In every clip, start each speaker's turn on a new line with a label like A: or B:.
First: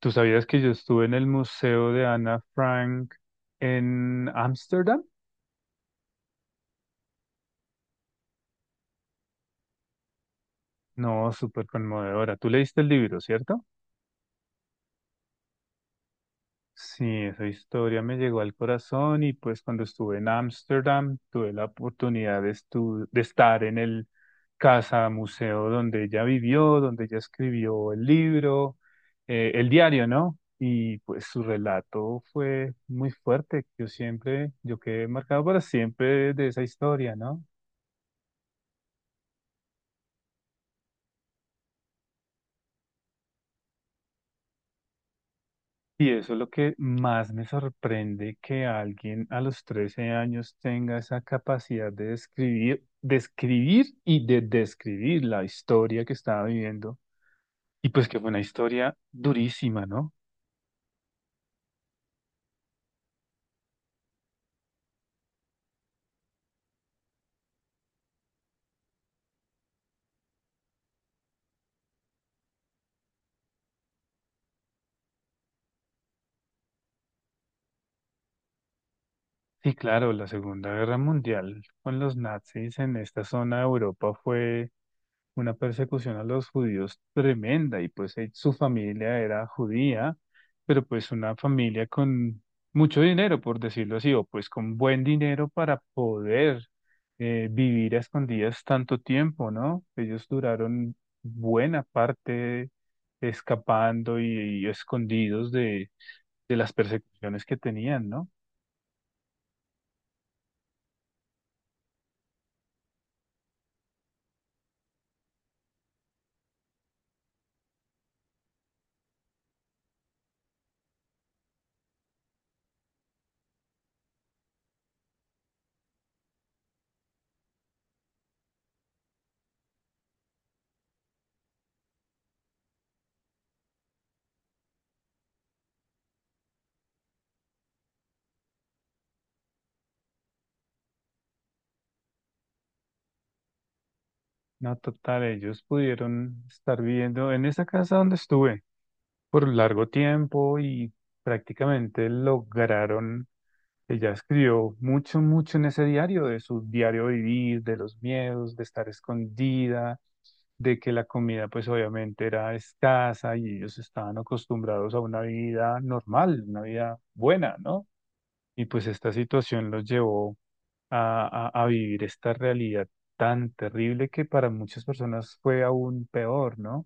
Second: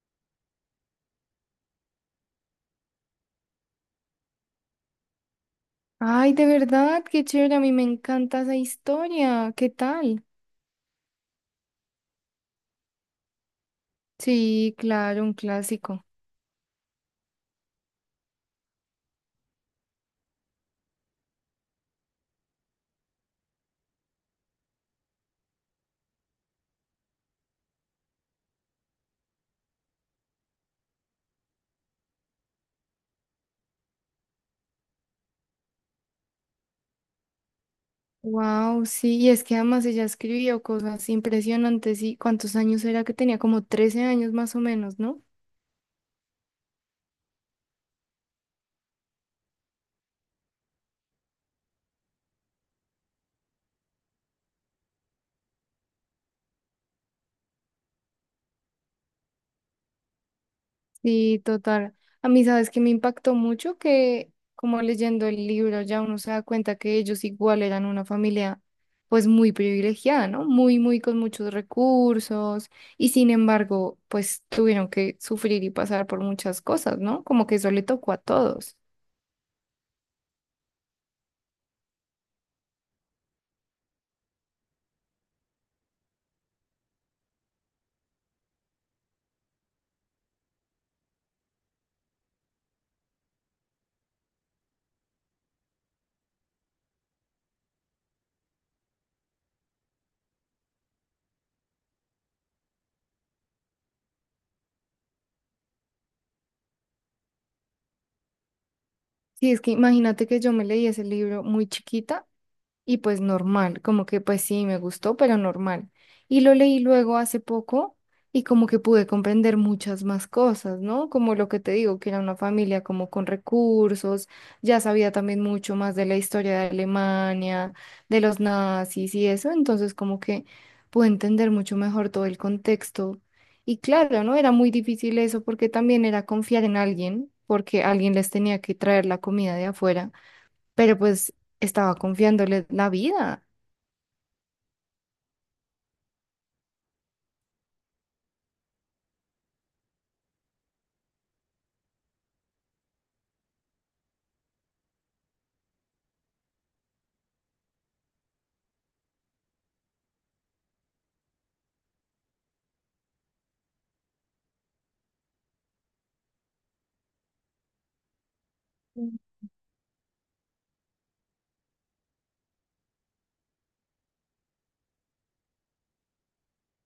A: ¿Tú sabías que yo estuve en el Museo de Ana Frank en Ámsterdam?
B: Ay, de verdad, qué chévere, a mí me encanta esa historia. ¿Qué tal?
A: No, súper conmovedora. Tú leíste el libro, ¿cierto?
B: Sí, claro, un clásico.
A: Sí, esa historia me llegó al corazón y pues cuando estuve en Ámsterdam tuve la oportunidad de estar en el casa museo donde ella vivió, donde ella escribió el libro, el diario, ¿no? Y pues su relato fue muy fuerte. Yo siempre, yo quedé marcado para siempre de esa historia, ¿no?
B: Wow, sí, y es que además ella escribió cosas impresionantes y ¿cuántos años era que tenía? Como 13 años más o menos, ¿no?
A: Y eso es lo que más me sorprende, que alguien a los 13 años tenga esa capacidad de describir, describir y de describir la historia que estaba viviendo. Y pues que fue una historia durísima, ¿no?
B: Sí, total. A mí, sabes que me impactó mucho que, como leyendo el libro, ya uno se da cuenta que ellos igual eran una familia, pues muy privilegiada, ¿no? Muy, muy con muchos recursos y sin embargo, pues tuvieron que sufrir y pasar por muchas cosas, ¿no? Como que eso le tocó a todos.
A: Sí, claro, la Segunda Guerra Mundial con los nazis en esta zona de Europa fue una persecución a los judíos tremenda y pues su familia era judía, pero pues una familia con mucho dinero, por decirlo así, o pues con buen dinero para poder vivir a escondidas tanto tiempo, ¿no? Ellos duraron buena parte escapando y escondidos de las persecuciones que tenían, ¿no?
B: Sí, es que imagínate que yo me leí ese libro muy chiquita y pues normal, como que pues sí, me gustó, pero normal. Y lo leí luego hace poco y como que pude comprender muchas más cosas, ¿no? Como lo que te digo, que era una familia como con recursos, ya sabía también mucho más de la historia de Alemania, de los nazis y eso, entonces como que pude entender mucho mejor todo el contexto. Y claro, ¿no? Era muy difícil eso porque también era confiar en alguien, porque alguien les tenía que traer la comida de afuera, pero pues estaba confiándole la vida.
A: No, total, ellos pudieron estar viviendo en esa casa donde estuve por un largo tiempo y prácticamente lograron, ella escribió mucho, mucho en ese diario, de su diario vivir, de los miedos, de estar escondida, de que la comida pues obviamente era escasa y ellos estaban acostumbrados a una vida normal, una vida buena, ¿no? Y pues
B: Y
A: esta situación los llevó a vivir esta realidad tan terrible que para muchas personas fue aún peor, ¿no?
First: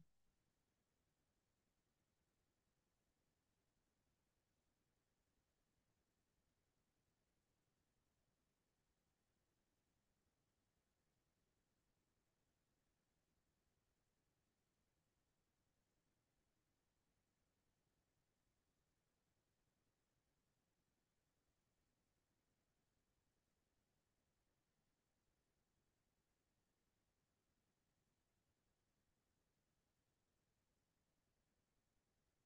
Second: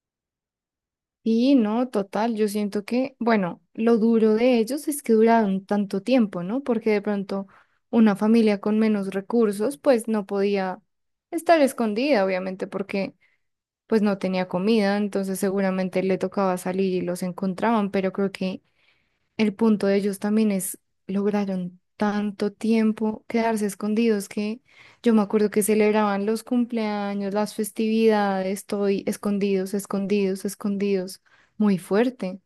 B: no, total, yo siento que, bueno, lo duro de ellos es que duraron tanto tiempo, ¿no? Porque de pronto una familia con menos recursos, pues no podía estar escondida, obviamente, porque pues no tenía comida, entonces seguramente le tocaba salir y los encontraban, pero creo que el punto de ellos también es, lograron tanto tiempo quedarse escondidos que yo me acuerdo que celebraban los cumpleaños, las festividades, estoy escondidos, escondidos, escondidos, muy fuerte.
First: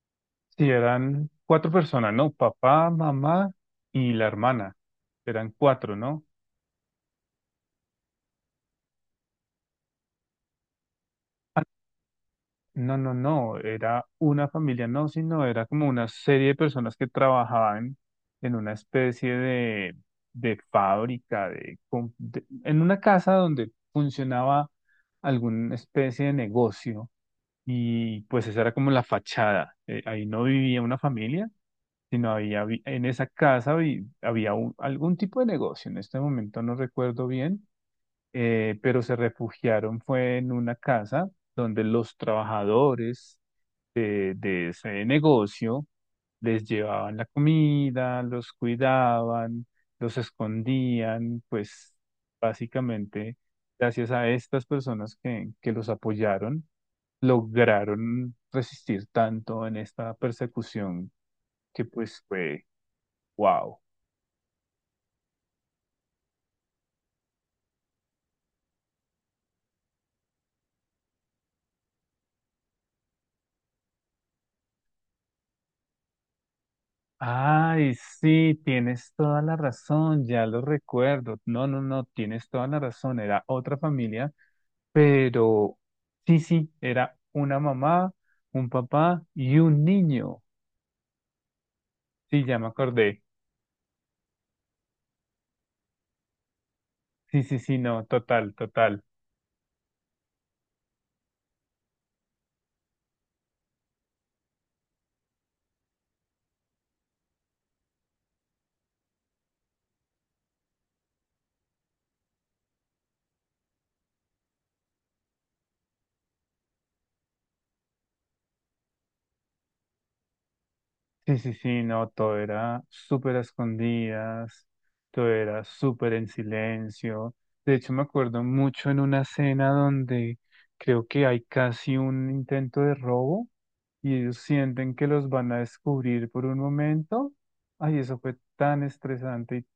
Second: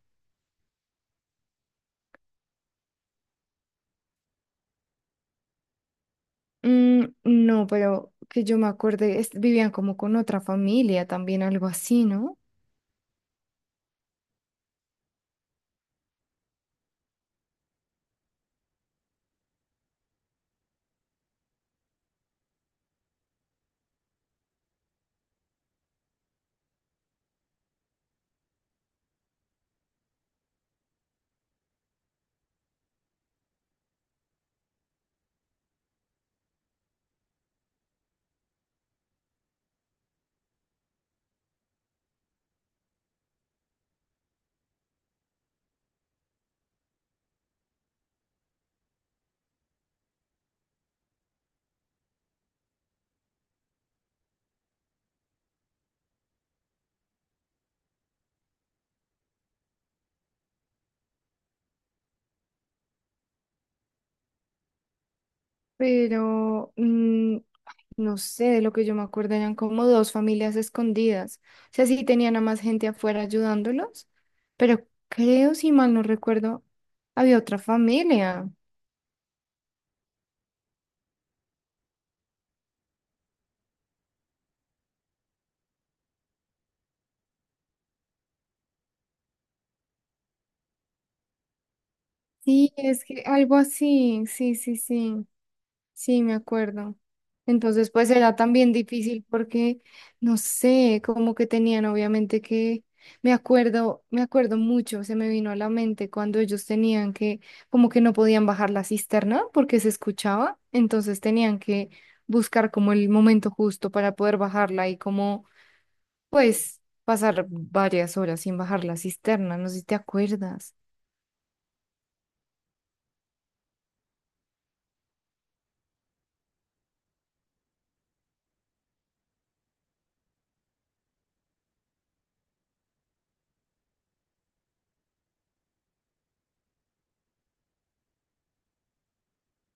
A: Sí, eran cuatro personas, ¿no? Papá, mamá y la hermana. Eran cuatro, ¿no?
B: Mm, no, pero que yo me acuerde, vivían como con otra familia también, algo así, ¿no?
A: No, era una familia, no, sino era como una serie de personas que trabajaban en una especie de fábrica, en una casa donde funcionaba alguna especie de negocio y pues esa era como la fachada. Ahí no vivía una familia, sino en esa casa había algún tipo de negocio, en este momento no recuerdo bien, pero se refugiaron fue en una casa donde los trabajadores de ese negocio les llevaban la comida, los cuidaban, los escondían, pues básicamente gracias a estas personas que los apoyaron, lograron resistir tanto en esta persecución que pues fue. Wow.
B: Pero mm, No sé, de lo que yo me acuerdo eran como dos familias escondidas. O sea, sí tenían a más gente afuera ayudándolos, pero creo, si mal no recuerdo, había otra
A: Ay,
B: familia.
A: sí, tienes toda la razón, ya lo recuerdo. No, tienes toda la razón. Era otra familia, pero sí, sí, era una mamá, un papá y un niño. Sí, ya me
B: Sí, es
A: acordé.
B: que algo así, sí, sí, sí. Sí, me acuerdo.
A: Sí, sí, sí,
B: Entonces,
A: no,
B: pues era
A: total,
B: también
A: total.
B: difícil porque, no sé, como que tenían obviamente que, me acuerdo mucho, se me vino a la mente cuando ellos tenían que, como que no podían bajar la cisterna porque se escuchaba, entonces tenían que buscar como el momento justo para poder bajarla y como, pues, pasar varias horas sin bajar la cisterna, no sé si te acuerdas.
A: Sí, sí, sí, no, todo era súper a escondidas, todo era súper en silencio. De hecho, me acuerdo mucho en una escena donde creo que hay casi un intento de robo y ellos sienten que los van a descubrir por un momento. Ay, eso fue tan estresante y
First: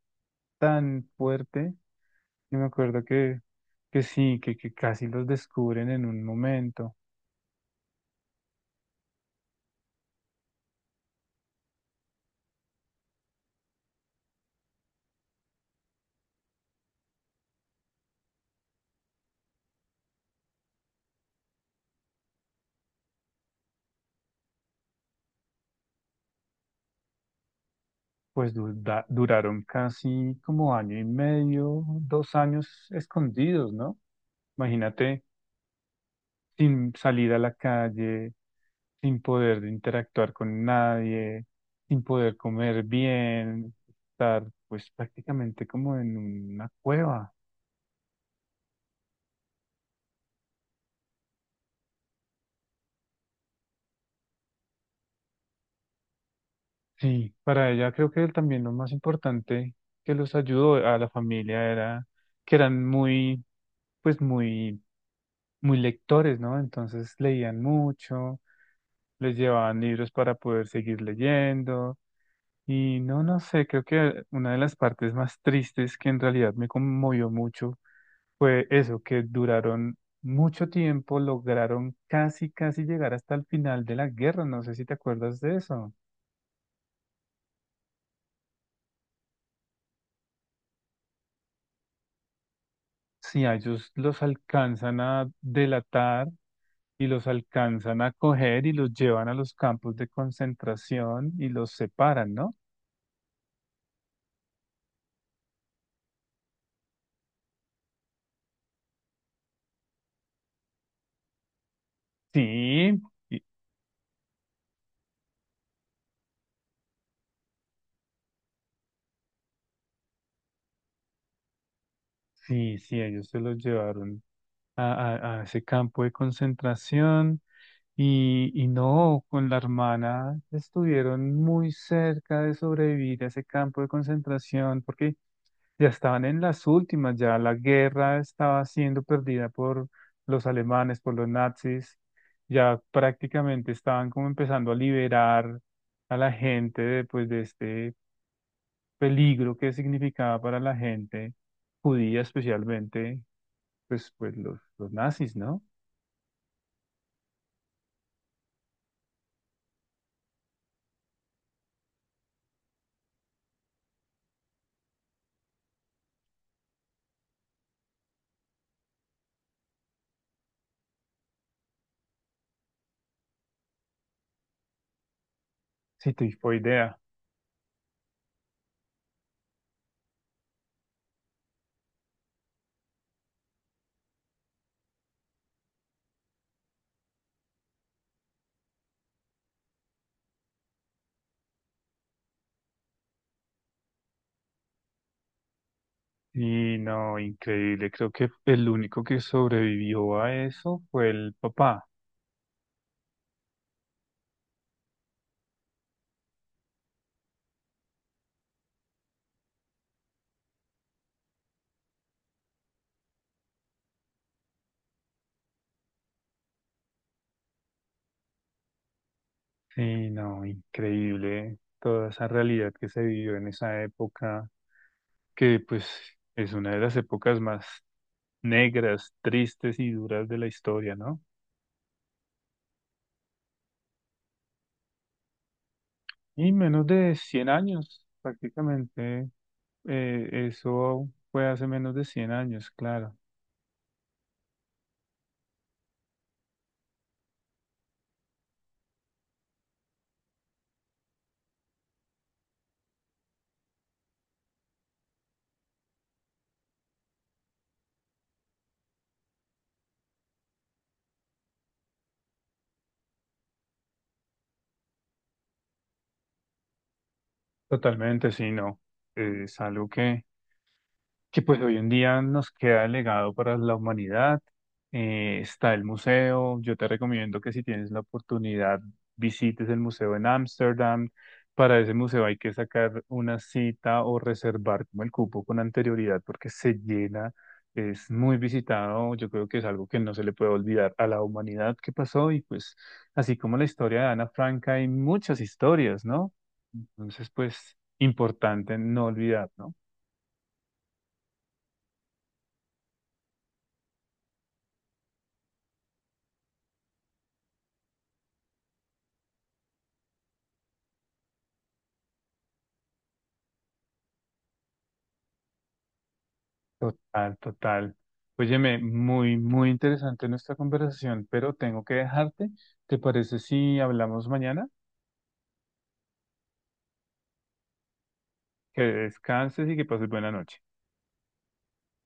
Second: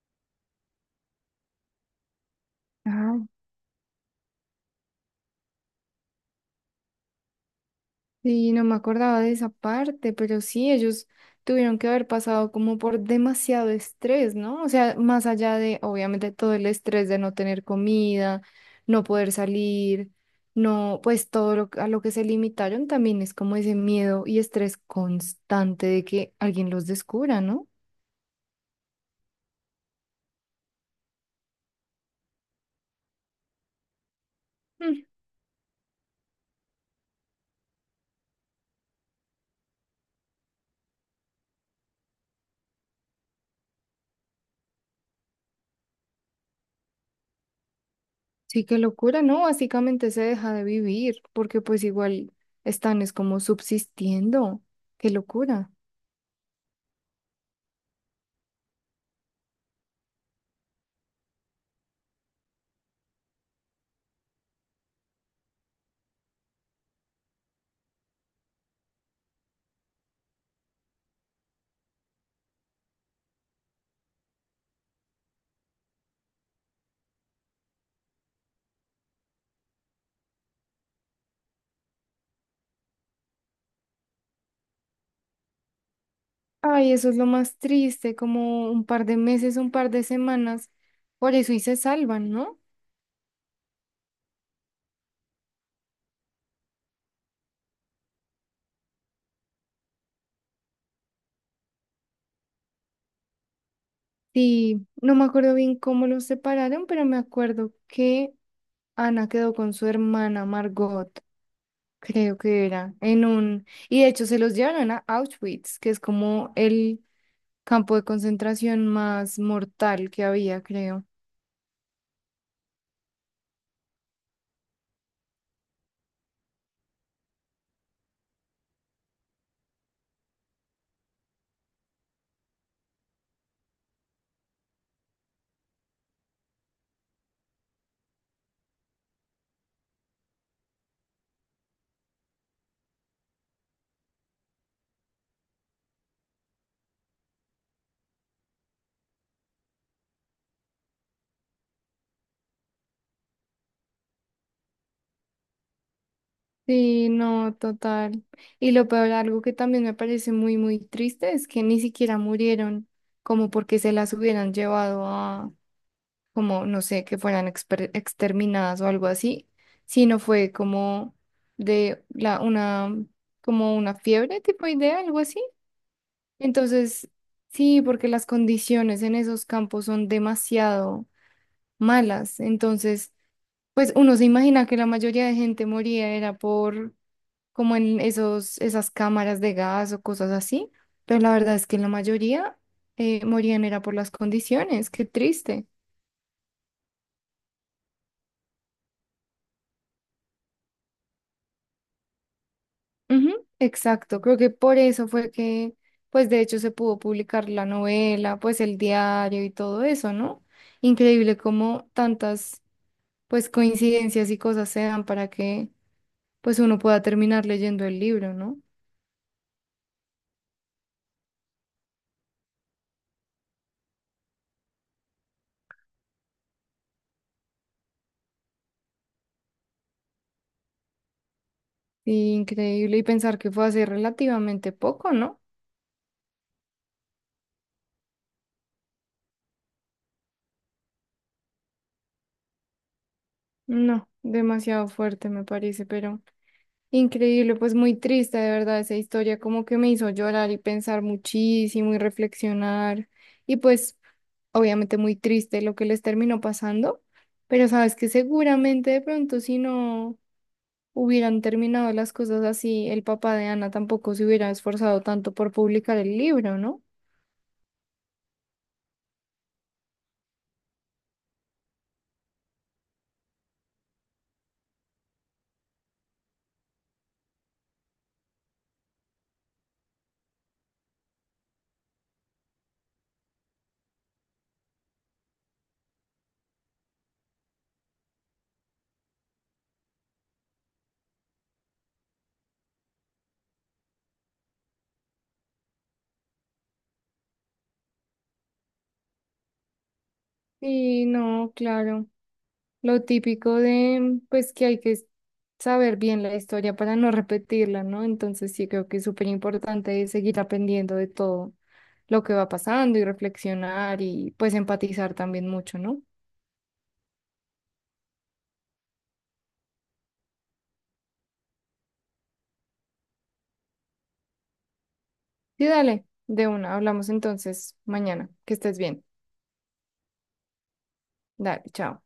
A: tan fuerte. Y me acuerdo que sí, que casi los descubren en un momento.
B: Sí, no me acordaba de esa parte, pero sí, ellos tuvieron que haber pasado como por demasiado estrés, ¿no? O sea, más allá de, obviamente, todo el estrés de no tener comida, no poder salir, no, pues todo lo, a lo que se limitaron también es como ese miedo y estrés constante de que alguien los descubra, ¿no?
A: Pues duraron casi como año y medio, 2 años escondidos, ¿no?
B: Mm.
A: Imagínate, sin salir a la calle, sin poder interactuar con nadie, sin poder comer bien, estar pues prácticamente como en una cueva.
B: Sí, qué locura, ¿no? Básicamente se deja de vivir porque pues igual están es como subsistiendo, qué locura.
A: Sí, para ella creo que también lo más importante que los ayudó a la familia era que eran pues muy, muy lectores, ¿no? Entonces leían mucho, les llevaban libros para poder seguir leyendo y no, no sé, creo que una de las partes más tristes que en realidad me conmovió mucho fue eso, que duraron mucho tiempo, lograron casi, casi llegar hasta el final de la guerra, no sé si te acuerdas de eso.
B: Ay, eso es lo más triste, como un par de meses, un par de semanas. Por eso y se salvan, ¿no?
A: Sí, a ellos los alcanzan a delatar y los alcanzan a coger y los llevan a los campos de concentración y los separan, ¿no?
B: Sí, no me acuerdo bien cómo los separaron, pero me acuerdo que Ana quedó con su hermana Margot, creo que era,
A: Sí,
B: en
A: y-
B: un... Y de hecho se los llevaron a Auschwitz, que es como el campo de concentración más mortal que había, creo.
A: sí, sí, ellos se los llevaron a ese campo de concentración y no, con la hermana estuvieron muy cerca de sobrevivir a ese campo de concentración porque ya estaban en las últimas, ya la guerra estaba siendo perdida por los alemanes, por los nazis, ya prácticamente estaban como empezando a liberar a la gente de, pues, de este peligro que significaba para la gente judía, especialmente pues, pues los nazis, ¿no?
B: Sí, no, total. Y lo peor, algo que también me parece muy, muy triste es que ni siquiera murieron, como porque se las hubieran llevado a, como, no sé, que fueran exterminadas o algo así, sino fue como de la, una, como una fiebre tipo idea, algo así.
A: Sí, idea.
B: Entonces, sí, porque las condiciones en esos campos son demasiado malas. Entonces, pues uno se imagina que la mayoría de gente moría era por como en esos, esas cámaras de gas o cosas así, pero la verdad es que la mayoría morían era por las condiciones, qué triste.
A: Y no, increíble, creo que el único que sobrevivió a eso fue el papá.
B: Ujú, exacto, creo que por eso fue que, pues de hecho se pudo publicar la novela, pues el diario y todo eso, ¿no? Increíble cómo tantas, pues coincidencias y cosas se dan para que, pues uno pueda terminar leyendo el libro, ¿no?
A: Sí, no, increíble toda esa realidad que se vivió en esa época, que pues es una de las épocas más negras, tristes y duras de la historia, ¿no?
B: Y increíble y pensar que fue hace relativamente poco, ¿no?
A: Y menos de 100 años, prácticamente, eso fue hace menos de 100 años, claro.
B: No, demasiado fuerte me parece, pero... Increíble, pues muy triste, de verdad, esa historia como que me hizo llorar y pensar muchísimo y reflexionar. Y pues obviamente muy triste lo que les terminó pasando, pero sabes que seguramente de pronto si no hubieran terminado las cosas así, el papá de Ana tampoco se hubiera esforzado tanto por publicar el libro, ¿no?
A: Totalmente, sí, no. Es algo que pues hoy en día nos queda el legado para la humanidad. Está el museo. Yo te recomiendo que si tienes la oportunidad visites el museo en Ámsterdam. Para ese museo hay que sacar una cita o reservar como el cupo con anterioridad porque se llena. Es muy visitado. Yo creo que es algo que no se le puede olvidar a la humanidad que pasó y pues así como la historia de Ana Frank hay muchas historias, ¿no? Entonces pues importante no olvidar, ¿no?
B: Y no, claro. Lo típico de, pues que hay que saber bien la historia para no repetirla, ¿no? Entonces sí creo que es súper importante seguir aprendiendo de todo lo que va pasando y reflexionar y pues empatizar también mucho, ¿no?
A: Total, total. Óyeme, muy, muy interesante nuestra conversación, pero tengo que dejarte. ¿Te parece si hablamos mañana?
B: Sí, dale, de una, hablamos entonces mañana, que estés
A: Que
B: bien.
A: descanses y que pases buena noche.
B: Dale, chao.